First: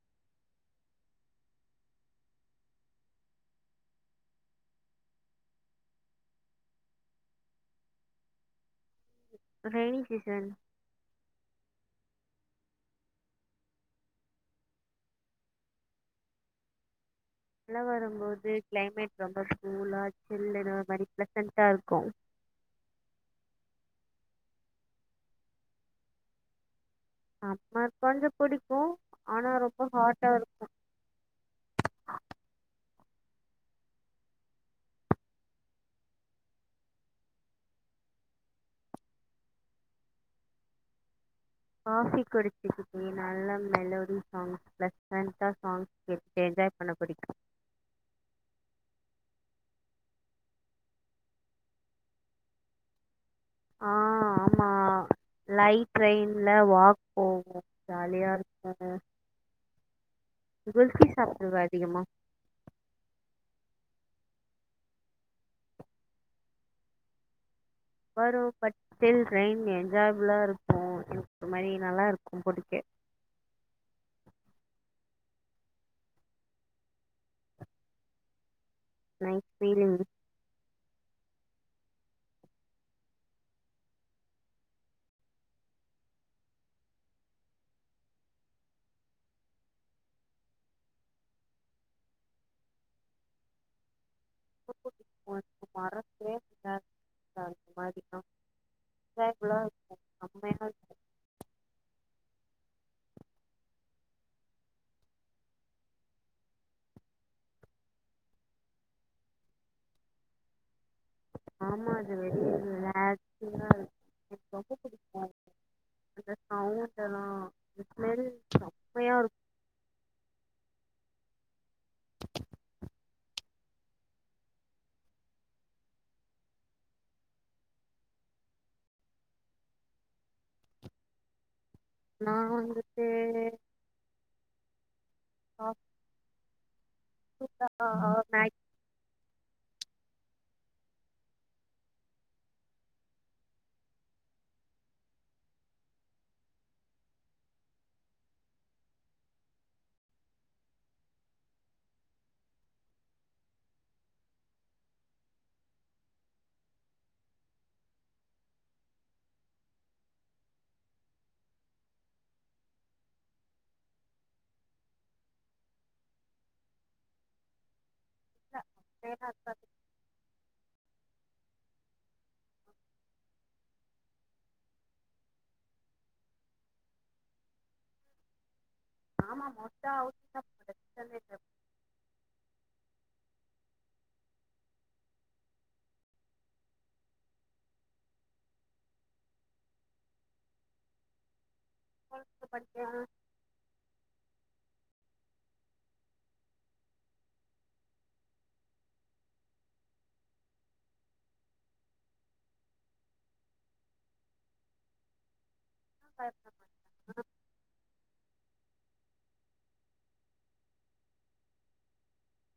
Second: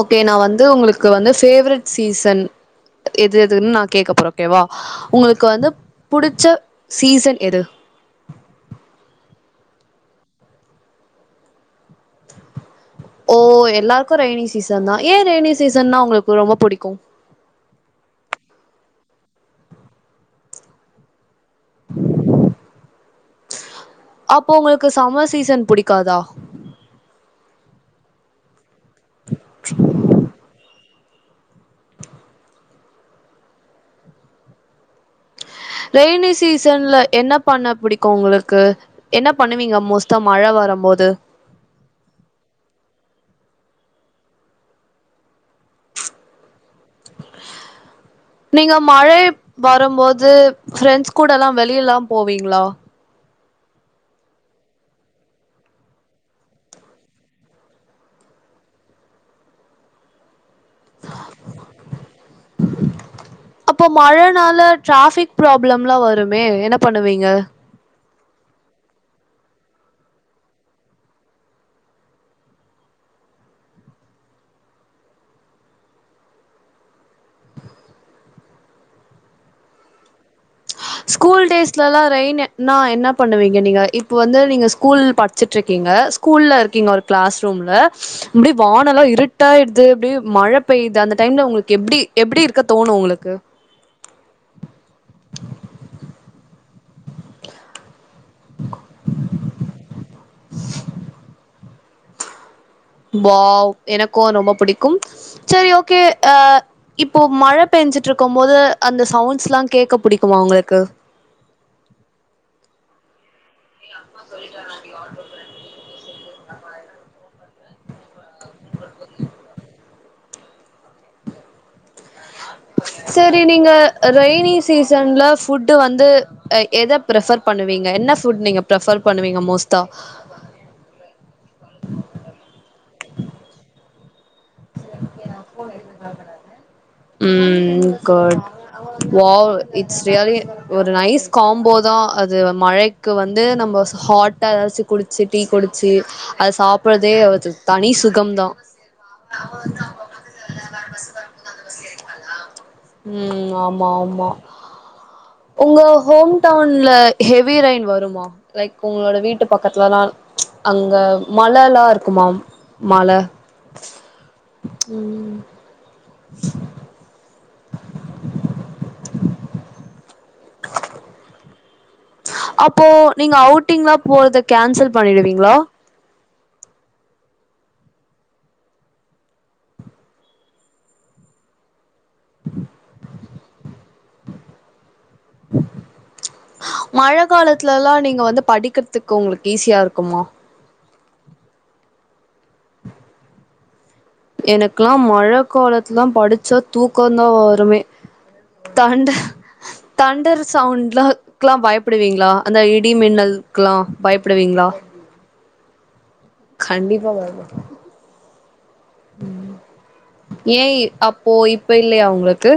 okay நா வந்து உங்களுக்கு வந்து ஃபேவரட்டு சீசன் எது எதுன் நா கேக்க போற ஓகேவா உங்களுக்கு வந்து புடிச்ச சீசன் எது ரையினி சீசன் ஓ எல்லாருக்கு ரையினி சீசன் தா ஏ ரெயினி சீசன்ன்னா உங்களுக்கு ரொம்ப புடிக்கு மழவரம் போது கிளைமேட் ரொம்ப கூலா சில்லுனு ஒரு மாரி பிளசன்டா இருக்கு அப்ப உங்களுக்கு சம்மர் சீசன் புடிக்காதா அப்ப கொஞ்ச புடிக்கு ஆனா ரொம்ப ஹாட்டா இருக்கு ரெய்னி சீசன்ல என்ன பண்ண புடிக்கு உங்ளுக்கு என்ன பண்ணுவீங்க மோஸ்ட்டா மழ வரம்போது காஃபி குடிச்சிக்கிட்டு நல்ல மெலோடி சாங்ஸ் பிளஸ்சன்ட்டா சாங் கேட்டு என்ஜாய் பண்ண பிடிக்கு நீங்க மழை வரம்போது ஃப்ரெண்ட்ஸ் கூடலா வெளியலா போவீங்ளா ஆ ஆமா லைட் ட்ரெயின்ல வாக் போவோ ஜாலியா இருக்கு குல்ஃபி சாப்டுவ அதிகமா உ அப்போ மழனால ட்ரராஃபிக் ப்ராப்ளம்லா வருமே என்ன பண்ணுவீங்க வரு பட் ஸ்டில் ரெயின் என்ஜாய்புல்லா இருக்கு எனக்கு ஒரு மாரி நல்லாருக்கு புடிக்க நைட் பீலிங் ஸ்கூல் டேஸ்லலா ரெயின்ன னா என்ன பண்ணுவீங்க நீங்க இப்ப வந்து நீங்க ஸ்கூல் படிச்சிட்ருக்கீங்க கூல்ல இருக்கீங்க ஒரு கிளாஸ் ரூம்ல அப்டே வானலா இருட்டாயிடுது அப்டியே மழ பேயிது அந்த டைம்ல உங்களுக்கு எப்டி எப்டி இருக்க தோணு உங்களுக்கு [unintelligible] என்ஜியிபுல்லா இருக்கு நம்ம என்ன வாவ் எனக்கு ரொம்ப புடிக்கும் சேரி ஓகே அ இப்போ மழ பெஞ்சுட்ருக்கம் போது அந்த சவுண்ட்ஸ்லா கேக்க புடிக்குமா உங்களுக்கு ஆமா அது வேரி ரிலாக்சிங்கா இரு எனக் ரொம்ப புடிக்கு அந்த சவுண்டேல்லா [unintelligible] ம்மயா இருக் சரி நீங்க ரெய்னி சீசன்ல ஃபுட்டு வந்து அ எத பிரஃபர் பண்ணுவீங்க என்ன ஃபுட் நீங்க பிரஃபர் பண்ணுவீங்க மோஸ்ட்டா நான் வந்துட்டு சாப்பிட்டா ம் குட் மேக்ஸில் வாவ் இட்ஸ் ரியலி ஒரு நைஸ் காம்போதா அது மழைக்கு வந்து நம்ம ஹாட்டா எதாச்சு குடிச்சு டீ குடிச்சு அத சாப்புறதே அது தனி சுகம்தா [unintelligible] ம் ஆமா ஆமா உங்க ஹோம் டவுன்ல ஹெவி ரெய்ன் வருமா லைக் உங்குளோட வீட்டு பக்கத்துலலா அங்க மழலா இருக்குமா மழ ம் இல்ல அப்டியெலா இருக்காது அப்போ நீங்க அவுட்டிங்லா போறத கேன்சல் பண்ணிடுவீங்ளா ஆமா மொத அவுட்டிங்கா மழ கெள்மிட்டோ மழ காலத்துலலா நீங்க வந்து படிக்கற்துக்கு உங்களுக்கு ஈஸியா இருக்குமா டொல்த்து படிச்ச எனக்குலா மழ காலத்துலா படிச்சா தூக்கோந்தா வருமே தண்ட தண்டர் சவுண்ட்ல க்லா பயப்புடுவீங்ளா அந்த இடி மின்னலுக்லா பயப்புடுவீங்ளா ஆ பயப்புவ கண்டிப்பா பயப்பு ஏன்யி அப்போ இப்ப இல்லையா உங்ளுக்கு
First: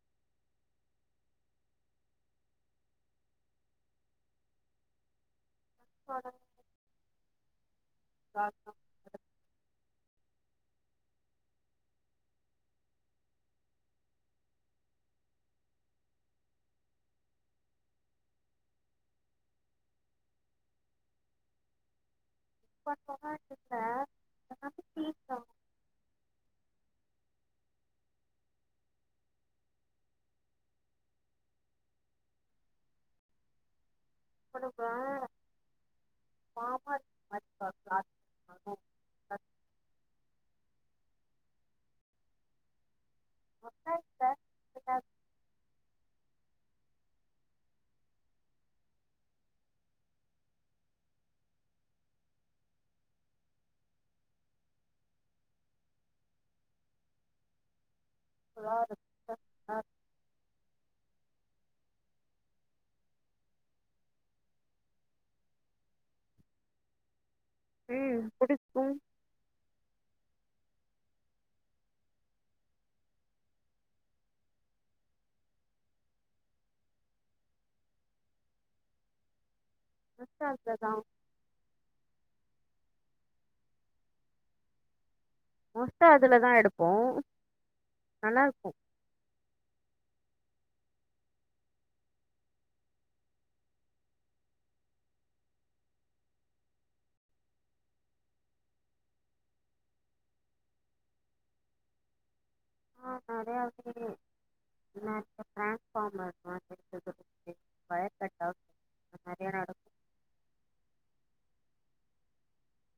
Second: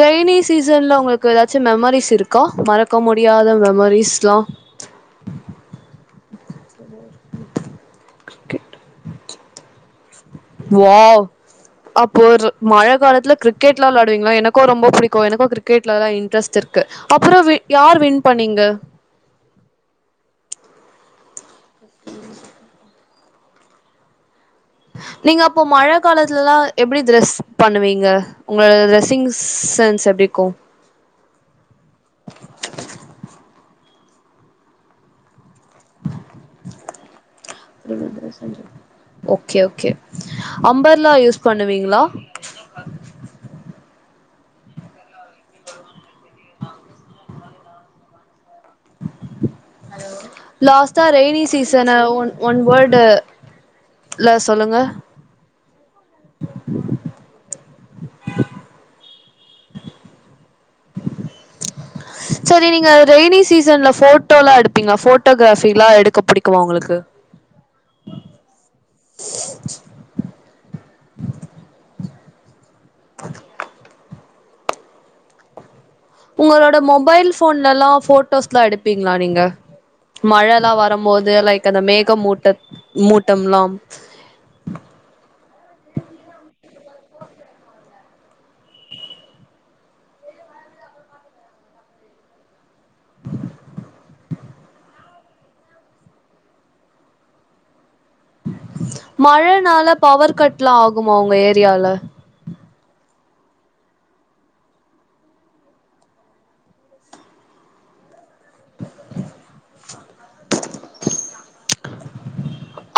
ரெய்னி சீசன்ல உங்களுக்கு எதாச்சு மெமரிஸ் இருக்கா மறக்க முடியாத மெமரிஸ்லா அவாதா விளாட்னோ வாவ் அப்போ ஒரு மழ காலத்துல கிரிக்கெட்லா விளாடுவீங்ளா எனக்கோ ரொம்ப பிடிக்கு எனக்கு பிடிக்கு எனக்கு கிரிக்கெட்லலா இன்ட்ரெஸ்ட் இருக்கு அப்புறோ வி யார் வின் பண்ணீங்க ஃபஸ்ட் [unintelligible] பண்வாங்க கேக்குதா நீங்க அப்போ மழ காலத்துலலா எப்டி த்ரெஸ் பண்ணுவீங்க உங்க ட்ரெஸ்ஸிங்கு சென்ஸ் எப்டிர்க்கு போட்டுப்ப பாப்பா மாதிப்பா என்ன சொல்றீங் ஓகே ஓகே அம்பர்லா யூஸ் பண்ணுவீங்ளா அப்டிலா இல்ல இதுக்கா லாஸ்ட்டா ரெய்னி சீசன ஒன் ஒன் வேடு ல சொல்லுங்க புலா இருக் [inaudible] சரி நீங்க ரெயினி சீசன்ல போட்டோலா எடுப்பீங்ளா போட்டோகிராஃபிலா எடுக்க புடிக்குமா ஒங்களுக்கு ம் புடிக்கு [unintelligible] உங்களோட மொபைல் போன்லலா போட்டோஸ்லா எடுப்பீங்ளா நீங்க மோஸ்ட்டா மழலா அதுலதா வரம்போது லைக் அந்த மேகமூட்டத் மூட்டம்லா மோஸ்ட்ட அதுல தா எடுப்போ நல்லாருக்கு மழனால பவர் கட்ல்லா ஆகுமா உங்க ஏரியால ஆ நெறையா [inaudible] நேத்து டிரான்ஸ்பாமர் மாத்திட்டு [inaudible] பவர் கட் ஆ அது நெறையா நடக்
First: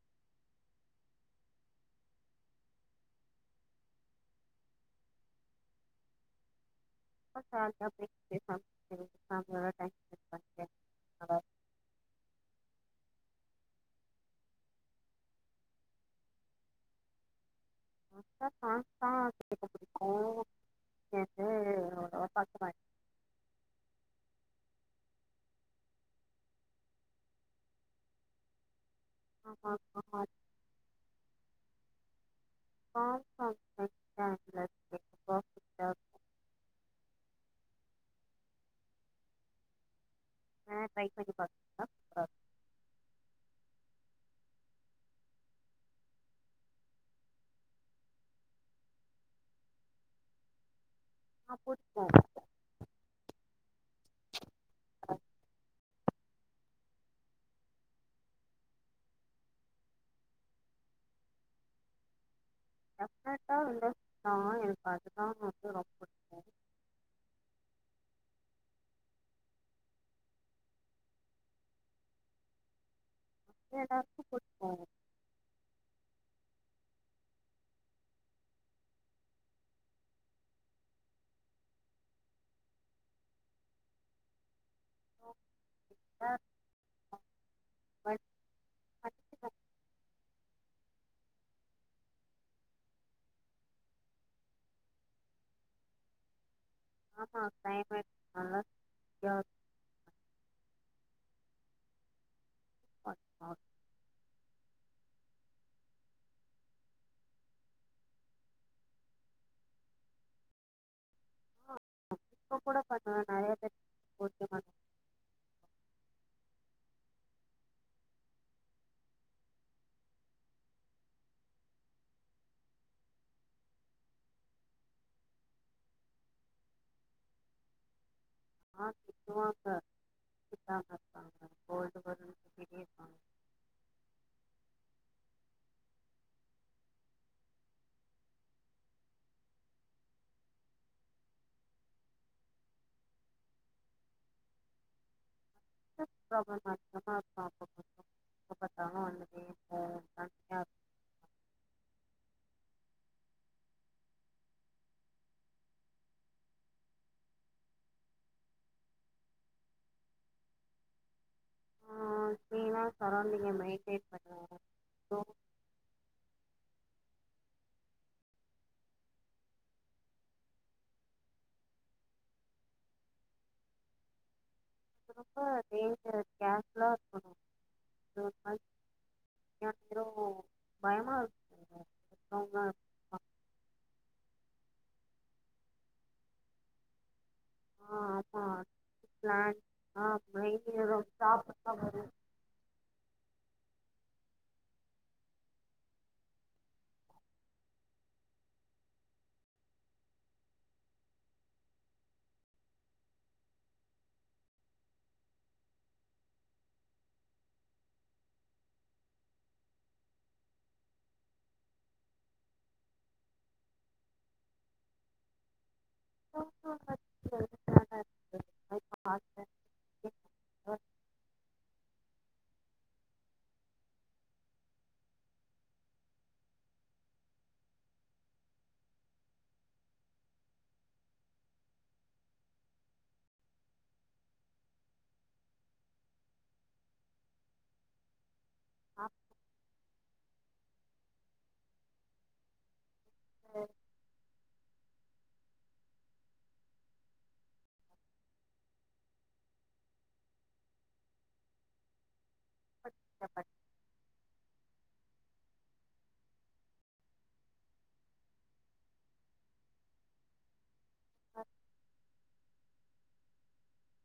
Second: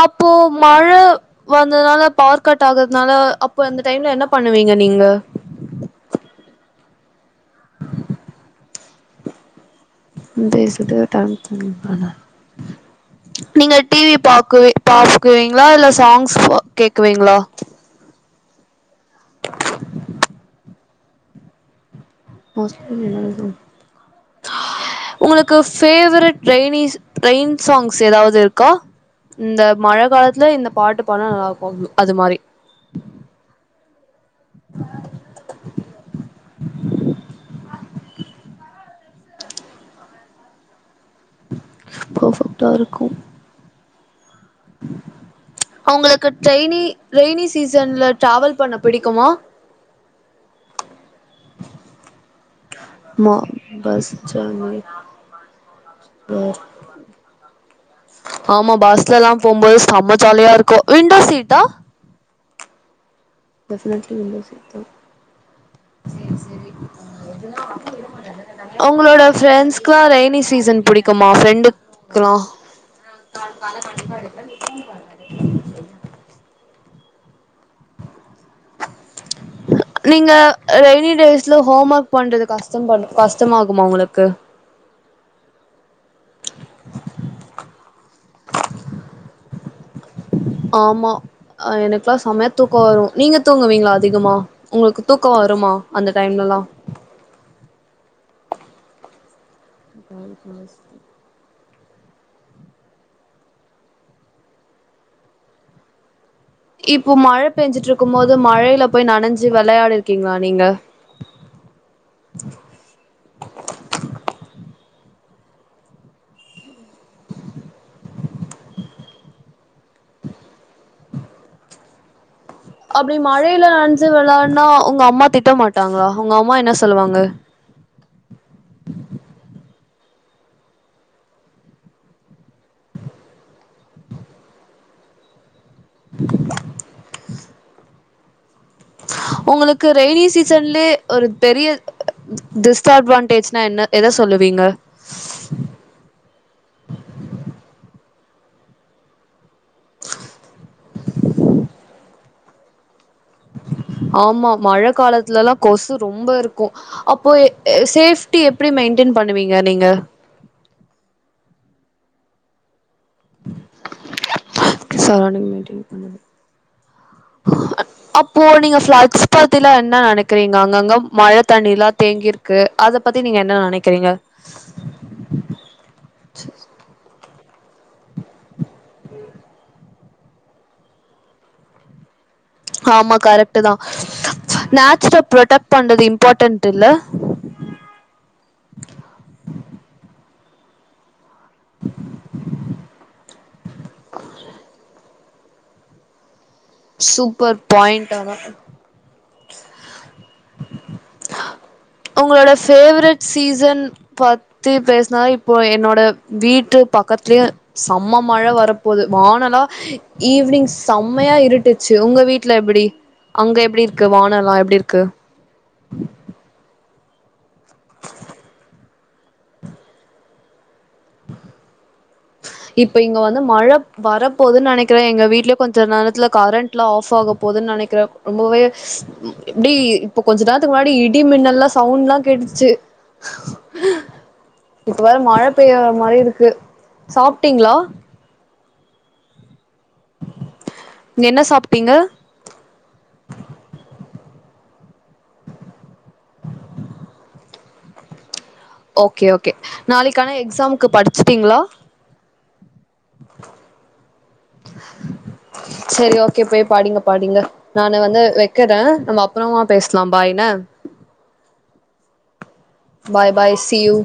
அப்போ மழ வந்ததுனால பவர் கட் ஆகுறதுனால அப்போ அந்த டைம்ல என்ன பண்ணுவீங்க நீங்க [unintelligible] [inaudible] நல்லா நீங்க டி வி பாக்குவி பாக்குவீங்ளா இல்ல சாங்ஸ் கேக்குவீங்ளா [unintelligible] சாங்ஸ்தா கேக்க புடிக்கு [inaudible] சேரி எல்லா [inaudible] உங்குளுக்கு ஃபேவரெட் ரெய்னிஸ் ரெயின் சாங்ஸ் எதாவது இருக்கா இந்த ஆமா மழ ஆமா காலத்துல இந்த பாட்டு பாட்னா நல்லாருக்கு அது மாரி [unintelligible] ப்ராஃபிட் ஆ ட்ரை பண்ணி பா பர்ஃபெக்ட்டா இருக்கு அவுங்களுக்கு டெய்னி ரெய்னி சீசன்ல ட்ராவல் பண்ண பிடிக்குமா ஆ போட்டே மா பஸ் சேன்வரி [inaudible] ஆமா பஸ்லல்லா போம் போது செம ஜாலியா இருக்கு விண்டோ சீட்டா பர்ஃபெக்ட்டா உள்ள டெஃபினெட்லி தா விண்டோ சீட் எனக்கு அதுதா வந்து ரொம்ப புடிக் எதுனா வர [inaudible] ஒங்ளோட ஃப்ரெண்ட்ஸ்க்குலா ரெயினி சீசன் புடிக்குமா ஃப்ரெண்டுகுல்லா எல்லாருக்கு கொட் [inaudible] நீங்க ரெய்னி டேஸ்ல ஹோம் ஒர்க் பண்றது கஷ்ட பண் கஷ்டமாகுமா உங்களுக்கு [unintelligible] [unintelligible] ஆமா ஆ எனக்குலா செமையா தூக்க வரு நீங்க தூங்குவீங்ளா அதிகமா உங்களுக்கு தூக்க வருமா அந்த டைம்லல்லா ஆமா கிளைமேட் நல்லா ஜா [inaudible] [unintelligible] இப்போ மழ பெஞ்சிட்ருக்கு மோது மழைல போய் நனஞ்சி வெளையாடிர்க்கீங்ளா நீங்க ஆ இப்போ கூட பாத்தனா நெறையா பேர் [inaudible] அப்டி மழைல நன்ஞ்சு விளான்னா உங்க அம்மா திட்ட மாட்டாங்ளா உங்க அம்மா என்ன சொல்லுவாங்க ஆ திட்டுவாங்க திட்டாமாருப்பாங்ளா கோல்டு வரு வெளியே வா [inaudible] உங்களுக்கு ரெய்னி சீசன்லயே ஒரு பெரிய டிஸ்ட் அட்வான்டேஜ்னா என்ன எத சொல்லுவீங்க [unintelligible] அப்ப மட்டு [unintelligible] ஆமா மழ காலத்துலல்லா கொசு ரொம்ப இருக்கு அப்போ சேஃப்டி எப்டி மெயின்டென் பண்ணுவீங்க நீங்க ஆ கிளீனா சரௌண்டிங்க மெயின்டெய்ன் பண் சரௌண்டிங் மீட்டி [unintelligible] அப்போ நீங்க ப்ளக்ஸ் பத்திலா என்ன நெனக்கிறீங்க அங்கங்க மழ தண்ணில்லா தேங்கிரு க்கு அத பத்தி நீங்க என்ன நெனைக்கிறீங்க [unintelligible] இருக்கணும் [unintelligible] [unintelligible] பயமா [unintelligible] ஆமா கரெக்ட்டு தா நேச்சுர ப்ரொடெக்ட் பண்றது இம்பார்ட்டன்ட் இல்ல ஆ அத [unintelligible] [inaudible] சூப்பர் பாயிண்ட் ஆனா உங்களோட ஃபேவரெட் சீசன் பத்தி பேசுனா இப்போ என்னோட வீட்டு பக்கத்துலயு செம்ம மழ வரப்போது வானலா ஈவி்னிங் செம்மையா இருட்டுச்சு உங்க வீட்டு்ல எப்டி அங்க எப்டி இருக்கு வானலா எப்டி இருக்கு [inaudible] [unintelligible] இப்ப இங்க வந்து மழ வரப்போதுன்னு நெனைக்கிற எங்க வீட்லயே கொஞ்ச நேரத்துல கரண்ட் ல ஆஃப் ஆக போதுன்னு நெனைக்கிற ரொம்பவே டி இப்ப கொஞ்ச நேரத்துக்கு முன்னாடி இடி மின்னல்லா சவுண்ட்ல்லா கேட்டுச்சு இப்ப வேற மழ பெய்யற மாரி இருக்கு சாப்டீங்களா அ என்ன சாப்பிட்டீங்க அ ஓகே ஓகே நாளைக்கான எக்ஸாமுக்கு படிச்சுட்டீங்களா [unintelligible] செரி ஓகே போய் படிங்க படிங்க நானு வந்து வெக்கறே நம்ம அப்புறமா பேசலா பாய் என்ன பாய் பாய் சியூ